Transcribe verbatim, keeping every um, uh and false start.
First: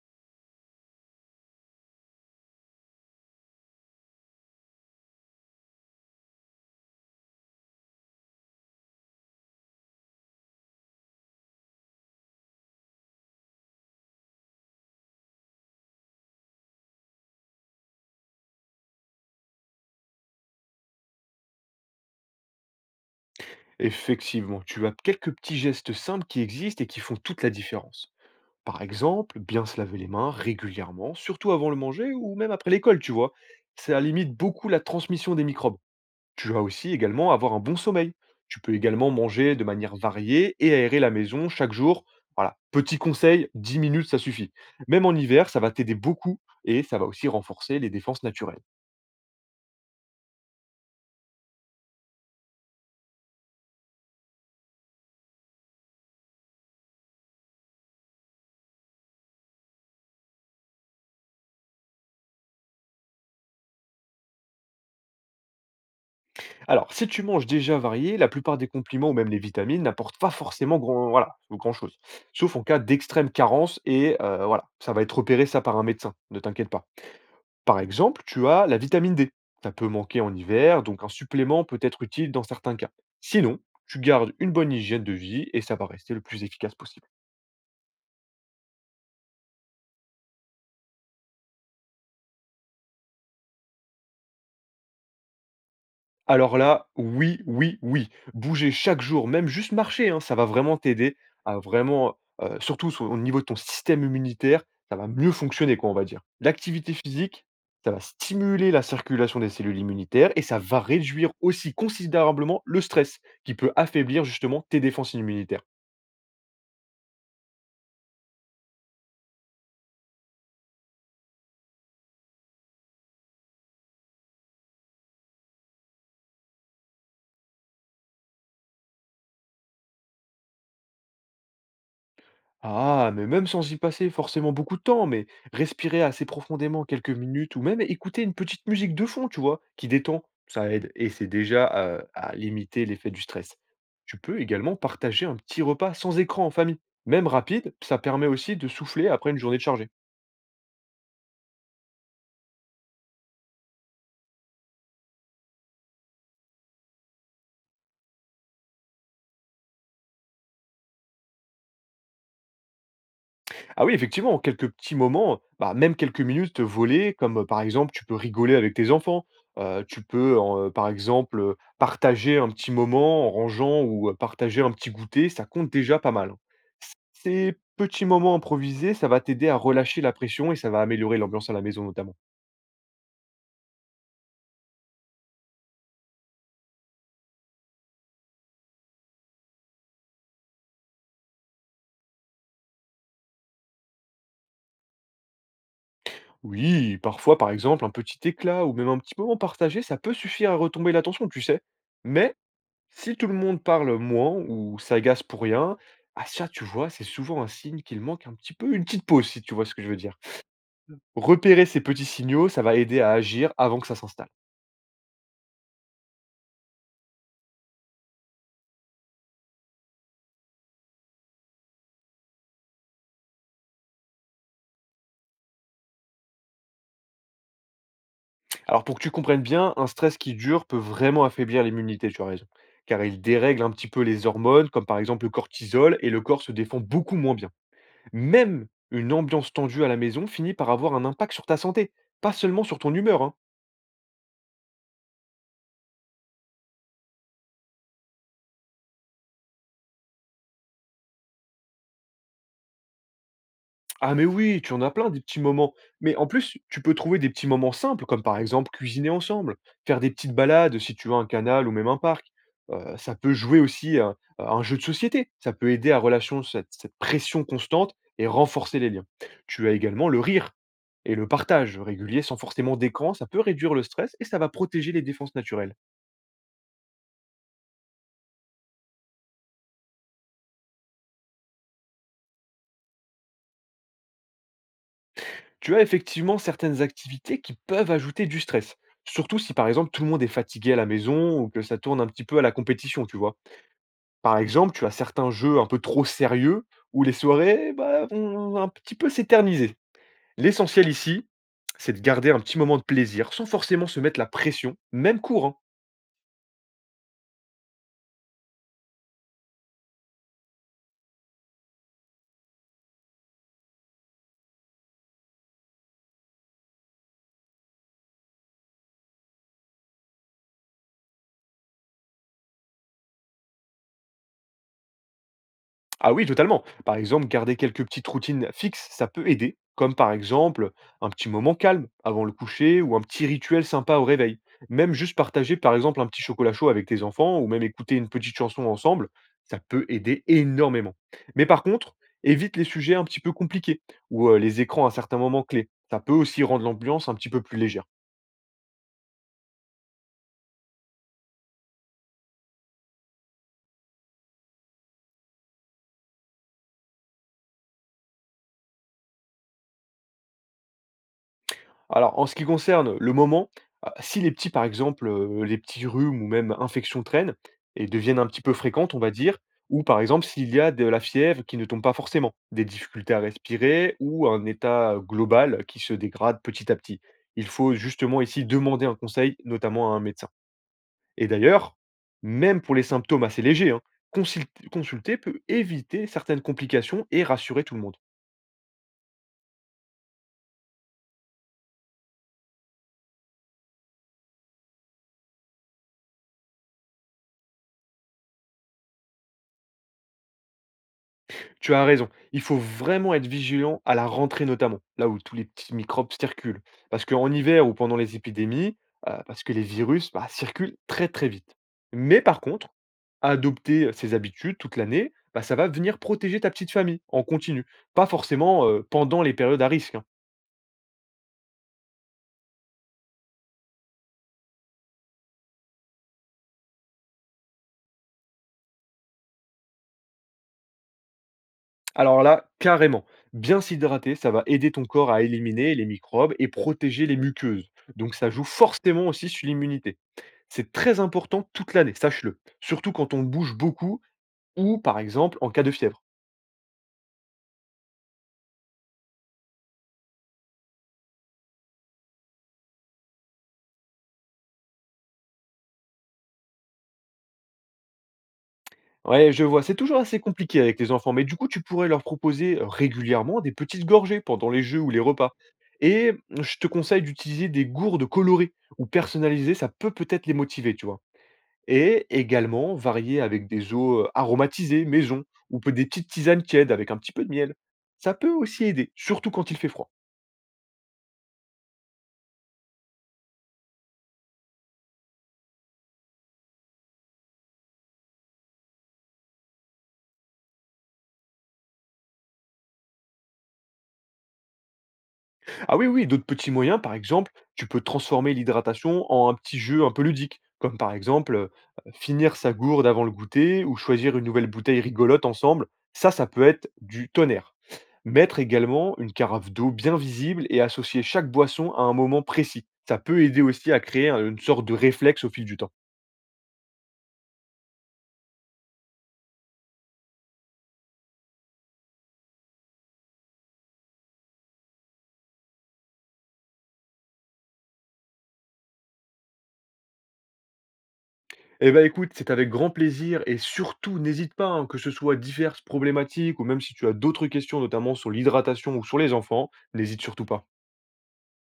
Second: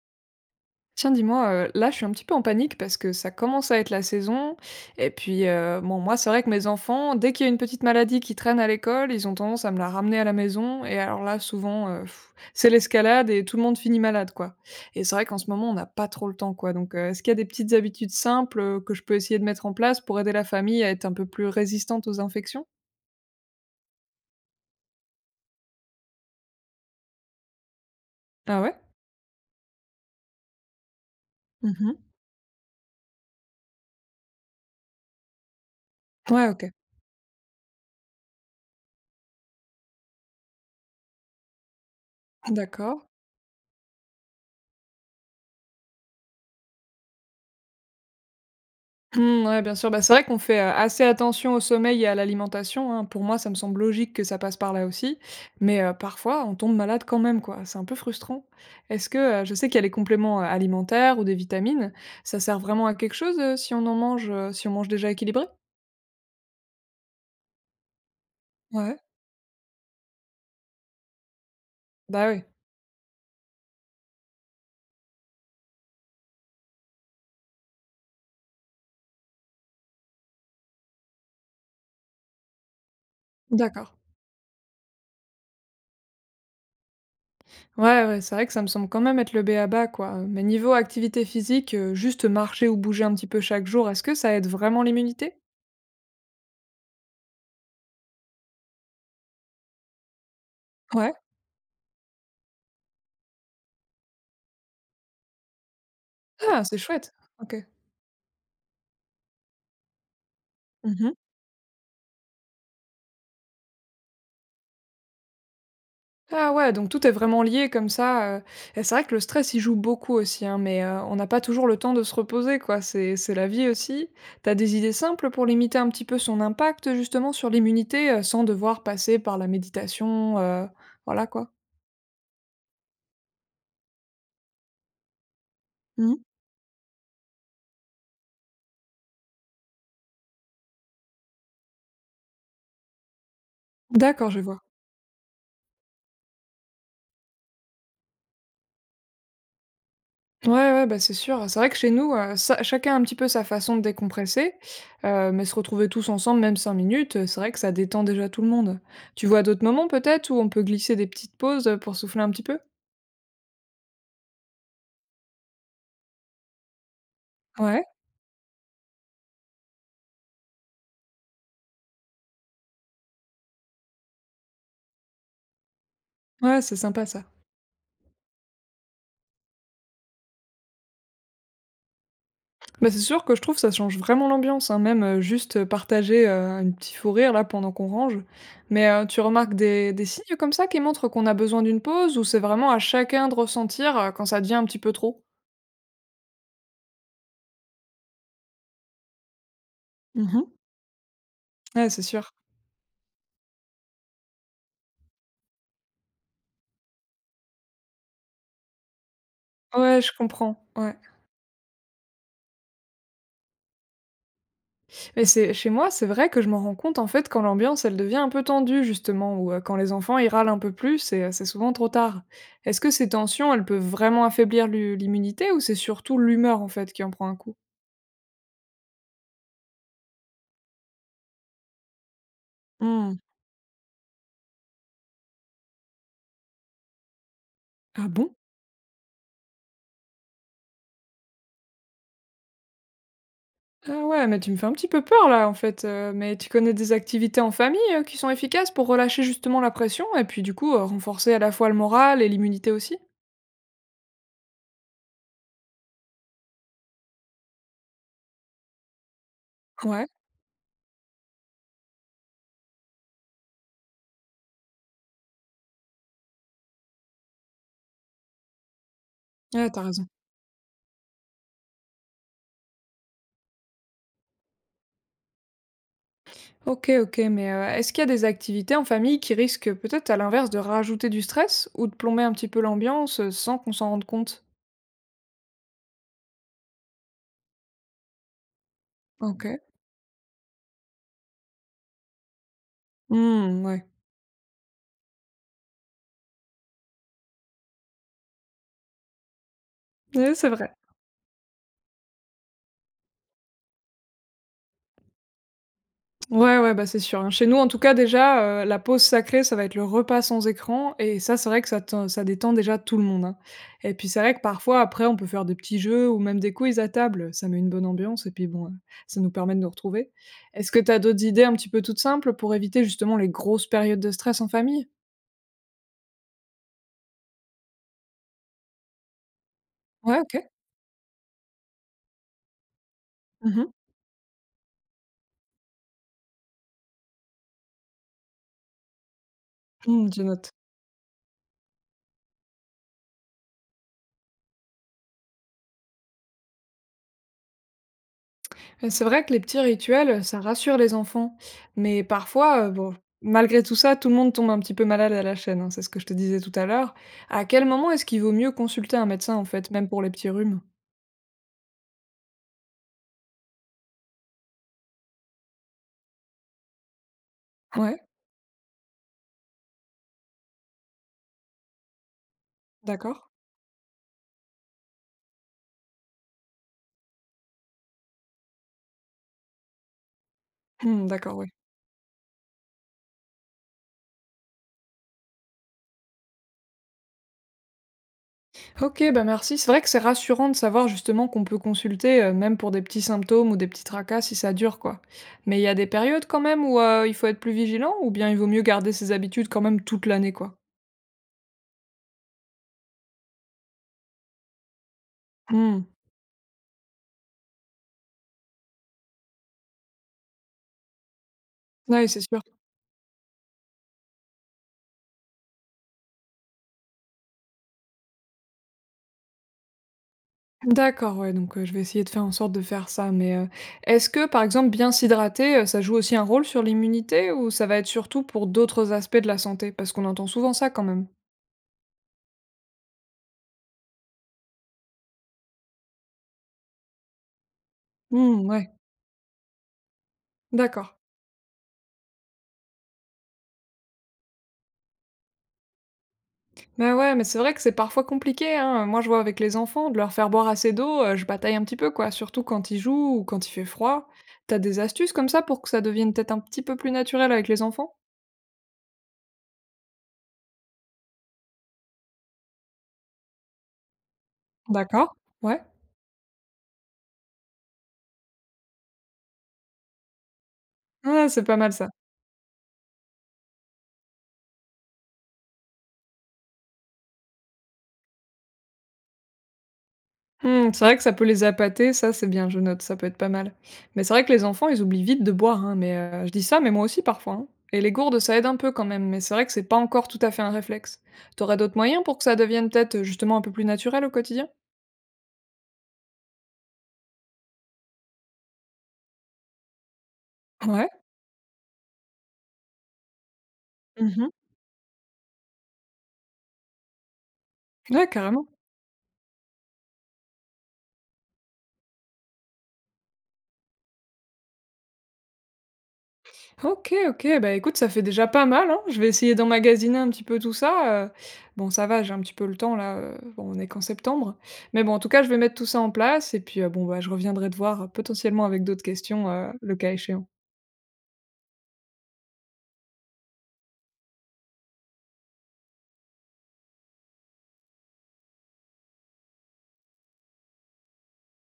Tiens, dis-moi, heu, là, je suis un petit peu en panique parce que ça commence à être la saison et puis, heu, bon, moi, c'est vrai que mes enfants, dès qu'il y a une petite maladie qui traîne à l'école, ils ont tendance à me la ramener à la maison et alors là, souvent, heu, c'est l'escalade et tout le monde finit malade, quoi, et c'est vrai qu'en ce moment, on n'a pas trop le temps, quoi, donc heu, est-ce qu'il y a des petites habitudes simples, heu, que je peux essayer de mettre en place pour aider la famille à être un peu plus résistante aux infections? Effectivement, tu as quelques petits gestes simples qui existent et qui font toute la différence. Ah ouais? Par exemple, bien se laver les mains régulièrement, surtout avant le Mmh. manger ou même après l'école, tu vois. Ça limite beaucoup la transmission des microbes. Ouais, Tu vas OK. aussi également avoir un bon sommeil. Tu peux également manger de manière variée et aérer la maison chaque jour. Voilà, petit D'accord. conseil, dix minutes, ça suffit. Même en hiver, ça va t'aider beaucoup et ça va aussi renforcer les défenses naturelles. Mmh, ouais, bien sûr. Bah, c'est vrai qu'on fait, heu, assez attention au sommeil et à l'alimentation, hein. Pour moi, ça me semble logique que ça passe par là aussi, mais heu, parfois, on tombe malade quand même, quoi. C'est un peu frustrant. Est-ce que, heu, je sais qu'il y a les compléments, heu, alimentaires ou des vitamines, ça sert vraiment à quelque chose, heu, si on en mange, heu, si on mange déjà équilibré? Alors, si tu manges déjà varié, la plupart des Ouais. compliments ou même les vitamines n'apportent pas forcément grand, voilà, grand-chose. Bah, oui. Sauf en cas d'extrême carence et euh, voilà, ça va être repéré ça par un médecin, ne t'inquiète pas. Par exemple, tu as la vitamine D. Ça peut manquer en hiver, donc un supplément peut être utile dans certains cas. Sinon, D'accord. tu gardes une bonne hygiène de vie et ça va rester le plus efficace possible. Ouais, ouais, c'est vrai que ça me semble quand même être le ba quoi, mais niveau activité physique, heu, juste marcher ou bouger un petit peu chaque jour, est-ce que ça aide vraiment l'immunité? Alors là, oui, oui, oui. Bouger chaque jour, même juste marcher, hein, ça va vraiment Ouais. t'aider à vraiment, heu, surtout sur au niveau de ton système immunitaire, ça va mieux fonctionner quoi, on va dire. Ah, c'est L'activité chouette. physique, OK. ça va stimuler la circulation des cellules immunitaires et ça va Mmh. réduire aussi considérablement le stress qui peut affaiblir justement tes défenses immunitaires. Ah ouais, donc tout est vraiment lié comme ça, heu et c'est vrai que le stress, il joue beaucoup aussi, hein, mais heu, on n'a pas toujours le temps de se reposer, quoi. C'est c'est la vie aussi. T'as des idées simples pour limiter un petit peu son impact, justement, sur l'immunité, heu, sans devoir passer par la méditation, heu, voilà, quoi? Ah, mais même sans y passer forcément beaucoup de temps, mais respirer Mmh. assez profondément quelques minutes ou même écouter une petite musique de fond, tu vois, qui détend, ça aide et c'est déjà euh, à limiter l'effet du stress. Tu D'accord, je peux vois. également partager un petit repas sans écran en famille, même rapide, ça permet aussi de souffler après une journée de chargée. Ouais, ouais, bah, c'est sûr. C'est vrai que chez nous, heu, ça chacun a un petit peu sa façon de décompresser, heu, mais se retrouver tous ensemble, même cinq minutes, heu, c'est vrai que ça détend déjà tout le monde. Tu vois d'autres moments peut-être où on peut glisser des petites pauses, heu, pour souffler un petit peu? Ah oui, effectivement, quelques petits moments, bah, même quelques minutes volées, comme euh, par Ouais. exemple, tu peux rigoler avec tes enfants, euh, tu peux, en, euh, par exemple, euh, partager un petit moment en rangeant ou euh, partager un petit goûter, ça compte déjà pas mal. Ouais, c'est sympa ça. Ces petits moments improvisés, ça va t'aider à relâcher la pression et ça va améliorer l'ambiance à la maison notamment. Bah, c'est sûr que je trouve que ça change vraiment l'ambiance, hein, même euh, juste euh, partager euh, un petit fou rire là pendant qu'on range. Mais euh, tu remarques des, des signes comme ça qui montrent qu'on a besoin d'une pause ou c'est vraiment à chacun de ressentir euh, quand ça devient un petit peu trop? Oui, parfois, par exemple, un petit éclat ou même un petit moment partagé, ça peut Mhm. suffire à retomber l'attention, tu sais. Ouais, c'est sûr. Mais Si tout le monde parle moins ou s'agace pour rien, ah ça, tu vois, c'est souvent un signe qu'il manque un petit peu une petite pause, si tu vois ce que je veux Ouais, je dire. comprends. Ouais. Repérer ces petits signaux, ça va aider à agir avant que ça s'installe. Mais c'est chez moi, c'est vrai que je m'en rends compte en fait quand l'ambiance elle devient un peu tendue justement ou euh, quand les enfants ils râlent un peu plus et euh, c'est souvent trop tard. Est-ce que ces tensions, elles peuvent vraiment affaiblir l'hu- l'immunité ou c'est surtout l'humeur en fait qui en prend un coup? Alors pour que tu comprennes bien, un stress qui dure peut vraiment affaiblir l'immunité, tu as raison, car il dérègle un petit peu les hormones, comme par exemple le cortisol, et le corps se défend beaucoup moins bien. Ah bon? Même une ambiance tendue à la maison finit par avoir un impact sur ta santé, pas seulement sur ton humeur, hein. Ah ouais, mais tu me fais un petit peu peur là en fait, heu, mais tu connais des activités en famille, heu, qui sont efficaces pour relâcher justement la pression et puis du coup, heu, renforcer à la fois le moral et l'immunité aussi? Ah mais oui, tu en as plein des petits moments. Mais en plus, tu peux trouver des petits moments simples, comme par exemple cuisiner ensemble, faire Ouais, des petites balades si tu as un canal ou même un parc. Euh, ça peut jouer aussi à, à un jeu de société. Ça peut aider à relâcher cette, cette pression constante et renforcer les liens. Tu ouais, as tu raison. également le rire et le partage régulier sans forcément d'écran. Ça peut réduire le stress et ça va protéger les défenses naturelles. OK, OK, mais, heu, est-ce qu'il y a des activités en famille qui risquent peut-être à l'inverse de rajouter du stress ou de plomber un petit peu l'ambiance, heu, sans qu'on s'en rende compte? Tu as effectivement certaines activités qui peuvent ajouter du stress. Surtout si OK. par exemple tout le monde est fatigué à la maison ou que ça tourne un petit peu à la compétition, tu vois. Hmm, ouais. Par exemple, tu as certains jeux un peu trop sérieux où les soirées, bah, vont un petit peu s'éterniser. Ouais, c'est vrai. L'essentiel ici, c'est de garder un petit moment de plaisir sans forcément se mettre la pression, même court, hein. Ouais, ouais, bah, c'est sûr, hein. Chez nous, en tout cas, déjà, heu, la pause sacrée, ça va être le repas sans écran et ça, c'est vrai que ça te ça détend déjà tout le monde, hein, et puis, c'est vrai que parfois, après, on peut faire des petits jeux ou même des quiz à table. Ça met une bonne ambiance et puis, bon, heu, ça nous permet de nous retrouver. Est-ce que tu as d'autres idées un petit peu toutes simples pour éviter, justement, les grosses périodes de stress en famille? Ah oui, totalement. Par exemple, garder quelques petites routines fixes, ça peut aider, comme par Ouais, OK. exemple un petit moment calme avant le coucher ou un petit Mmh rituel mh. sympa au réveil. Même juste partager par exemple un petit chocolat chaud avec tes enfants ou même écouter une petite chanson ensemble, ça peut Mmh, je aider note. énormément. Mais par contre, évite les sujets un petit peu compliqués ou euh, les écrans à certains moments clés. Ça peut aussi rendre l'ambiance un petit peu plus légère. Heu, c'est vrai que les petits rituels, ça rassure les enfants, mais parfois, heu, bon, malgré tout ça, tout le monde tombe un petit peu malade à la chaîne, hein, c'est ce que je te disais tout à l'heure. À quel moment est-ce qu'il vaut mieux consulter un médecin, en fait, même pour les petits rhumes? Alors, en ce qui concerne le moment, ah, si les petits, par exemple, heu, les petits rhumes ou même infections traînent et Ouais, deviennent un petit peu fréquentes, on va dire, ou par exemple s'il y a de la fièvre qui ne tombe pas forcément, des difficultés à d'accord. respirer ou un état global qui se dégrade petit à petit. Il faut justement ici demander un conseil, notamment à un médecin. Mmh, Et d'accord, oui. d'ailleurs, même pour les symptômes assez légers, hein, consilte consulter peut éviter certaines complications et rassurer tout le monde. OK, bah, merci. C'est vrai que c'est rassurant de savoir justement qu'on peut consulter, heu, même pour des petits symptômes ou des petits tracas si ça dure, quoi. Mais il y a des périodes quand même où, heu, il faut être plus vigilant ou bien il vaut mieux garder ses habitudes quand même toute l'année, quoi? Tu as raison. Il faut vraiment être vigilant à la rentrée notamment, là où tous les petits Mmh. microbes circulent. Parce qu'en hiver ou pendant les épidémies, euh, parce que les virus bah, circulent très très vite. Ouais, c'est Mais par sûr. contre, adopter ces habitudes toute l'année, bah, ça va venir protéger ta petite famille en continu. Pas forcément euh, pendant les périodes à risque, hein. D'accord, ouais, donc heu, je vais essayer de faire en sorte de faire ça, mais heu, est-ce que, par exemple, bien s'hydrater, heu, ça joue aussi un rôle sur l'immunité ou ça va être surtout pour d'autres aspects de la santé? Parce qu'on entend souvent ça quand même. Alors là, carrément, bien s'hydrater, ça va aider ton corps à éliminer les microbes et protéger les muqueuses. Donc ça joue Mmh, ouais, forcément aussi sur l'immunité. C'est d'accord. très important toute l'année, sache-le. Surtout quand on bouge beaucoup ou par exemple en cas de fièvre. Bah, ouais, mais c'est vrai que c'est parfois compliqué, hein. Moi, je vois avec les enfants, de leur faire boire assez d'eau, heu, je bataille un petit peu, quoi, surtout quand ils jouent ou quand il fait froid. T'as des astuces comme ça pour que ça devienne peut-être un petit peu plus naturel avec les enfants? Ouais, je vois, c'est toujours assez compliqué avec les enfants, mais du coup tu pourrais leur proposer euh, régulièrement des petites gorgées pendant les jeux ou les D'accord, repas. ouais. Et mmh, je te conseille d'utiliser des gourdes colorées ou personnalisées, ça peut peut-être les motiver, tu vois. Ouais, c'est pas mal ça. Et également varier avec des eaux, heu, aromatisées maison ou peut des petites tisanes qui aident avec un petit peu de miel. Ça peut aussi aider, surtout quand il fait froid. Mmh, c'est vrai que ça peut les appâter, ça c'est bien, je note, ça peut être pas mal. Mais c'est vrai que les enfants, ils oublient vite de boire, hein, mais heu, je dis ça, mais moi aussi parfois, hein. Et les gourdes, ça aide un peu quand même, mais c'est vrai que c'est pas encore tout à fait un réflexe. T'aurais d'autres moyens pour que ça devienne peut-être, heu, justement un peu plus naturel au quotidien? Ah oui, oui, d'autres petits moyens, par exemple, tu peux transformer l'hydratation en un petit jeu un peu ludique, comme Ouais. par exemple, heu, finir sa gourde avant le goûter ou choisir une Mmh. nouvelle bouteille rigolote ensemble. Ça, ça peut être du tonnerre. Ouais, Mettre carrément. également une carafe d'eau bien visible et associer chaque boisson à un moment précis. Ça peut aider aussi à créer un une sorte de réflexe au fil du temps. OK, OK, bah, écoute, ça fait déjà pas mal, hein. Je vais essayer d'emmagasiner un petit peu tout ça, heu. Bon, ça va, j'ai un petit peu le temps là, heu, bon, on est qu'en septembre. Mais bon, en tout cas, je vais mettre tout ça en place et puis, heu, bon, bah, je reviendrai te voir, heu, potentiellement avec d'autres questions, heu, le cas échéant. Eh ben, écoute, c'est avec grand plaisir et surtout, n'hésite pas, hein, que ce soit diverses problématiques ou même si tu as d'autres questions, notamment sur l'hydratation ou sur les enfants, n'hésite surtout pas.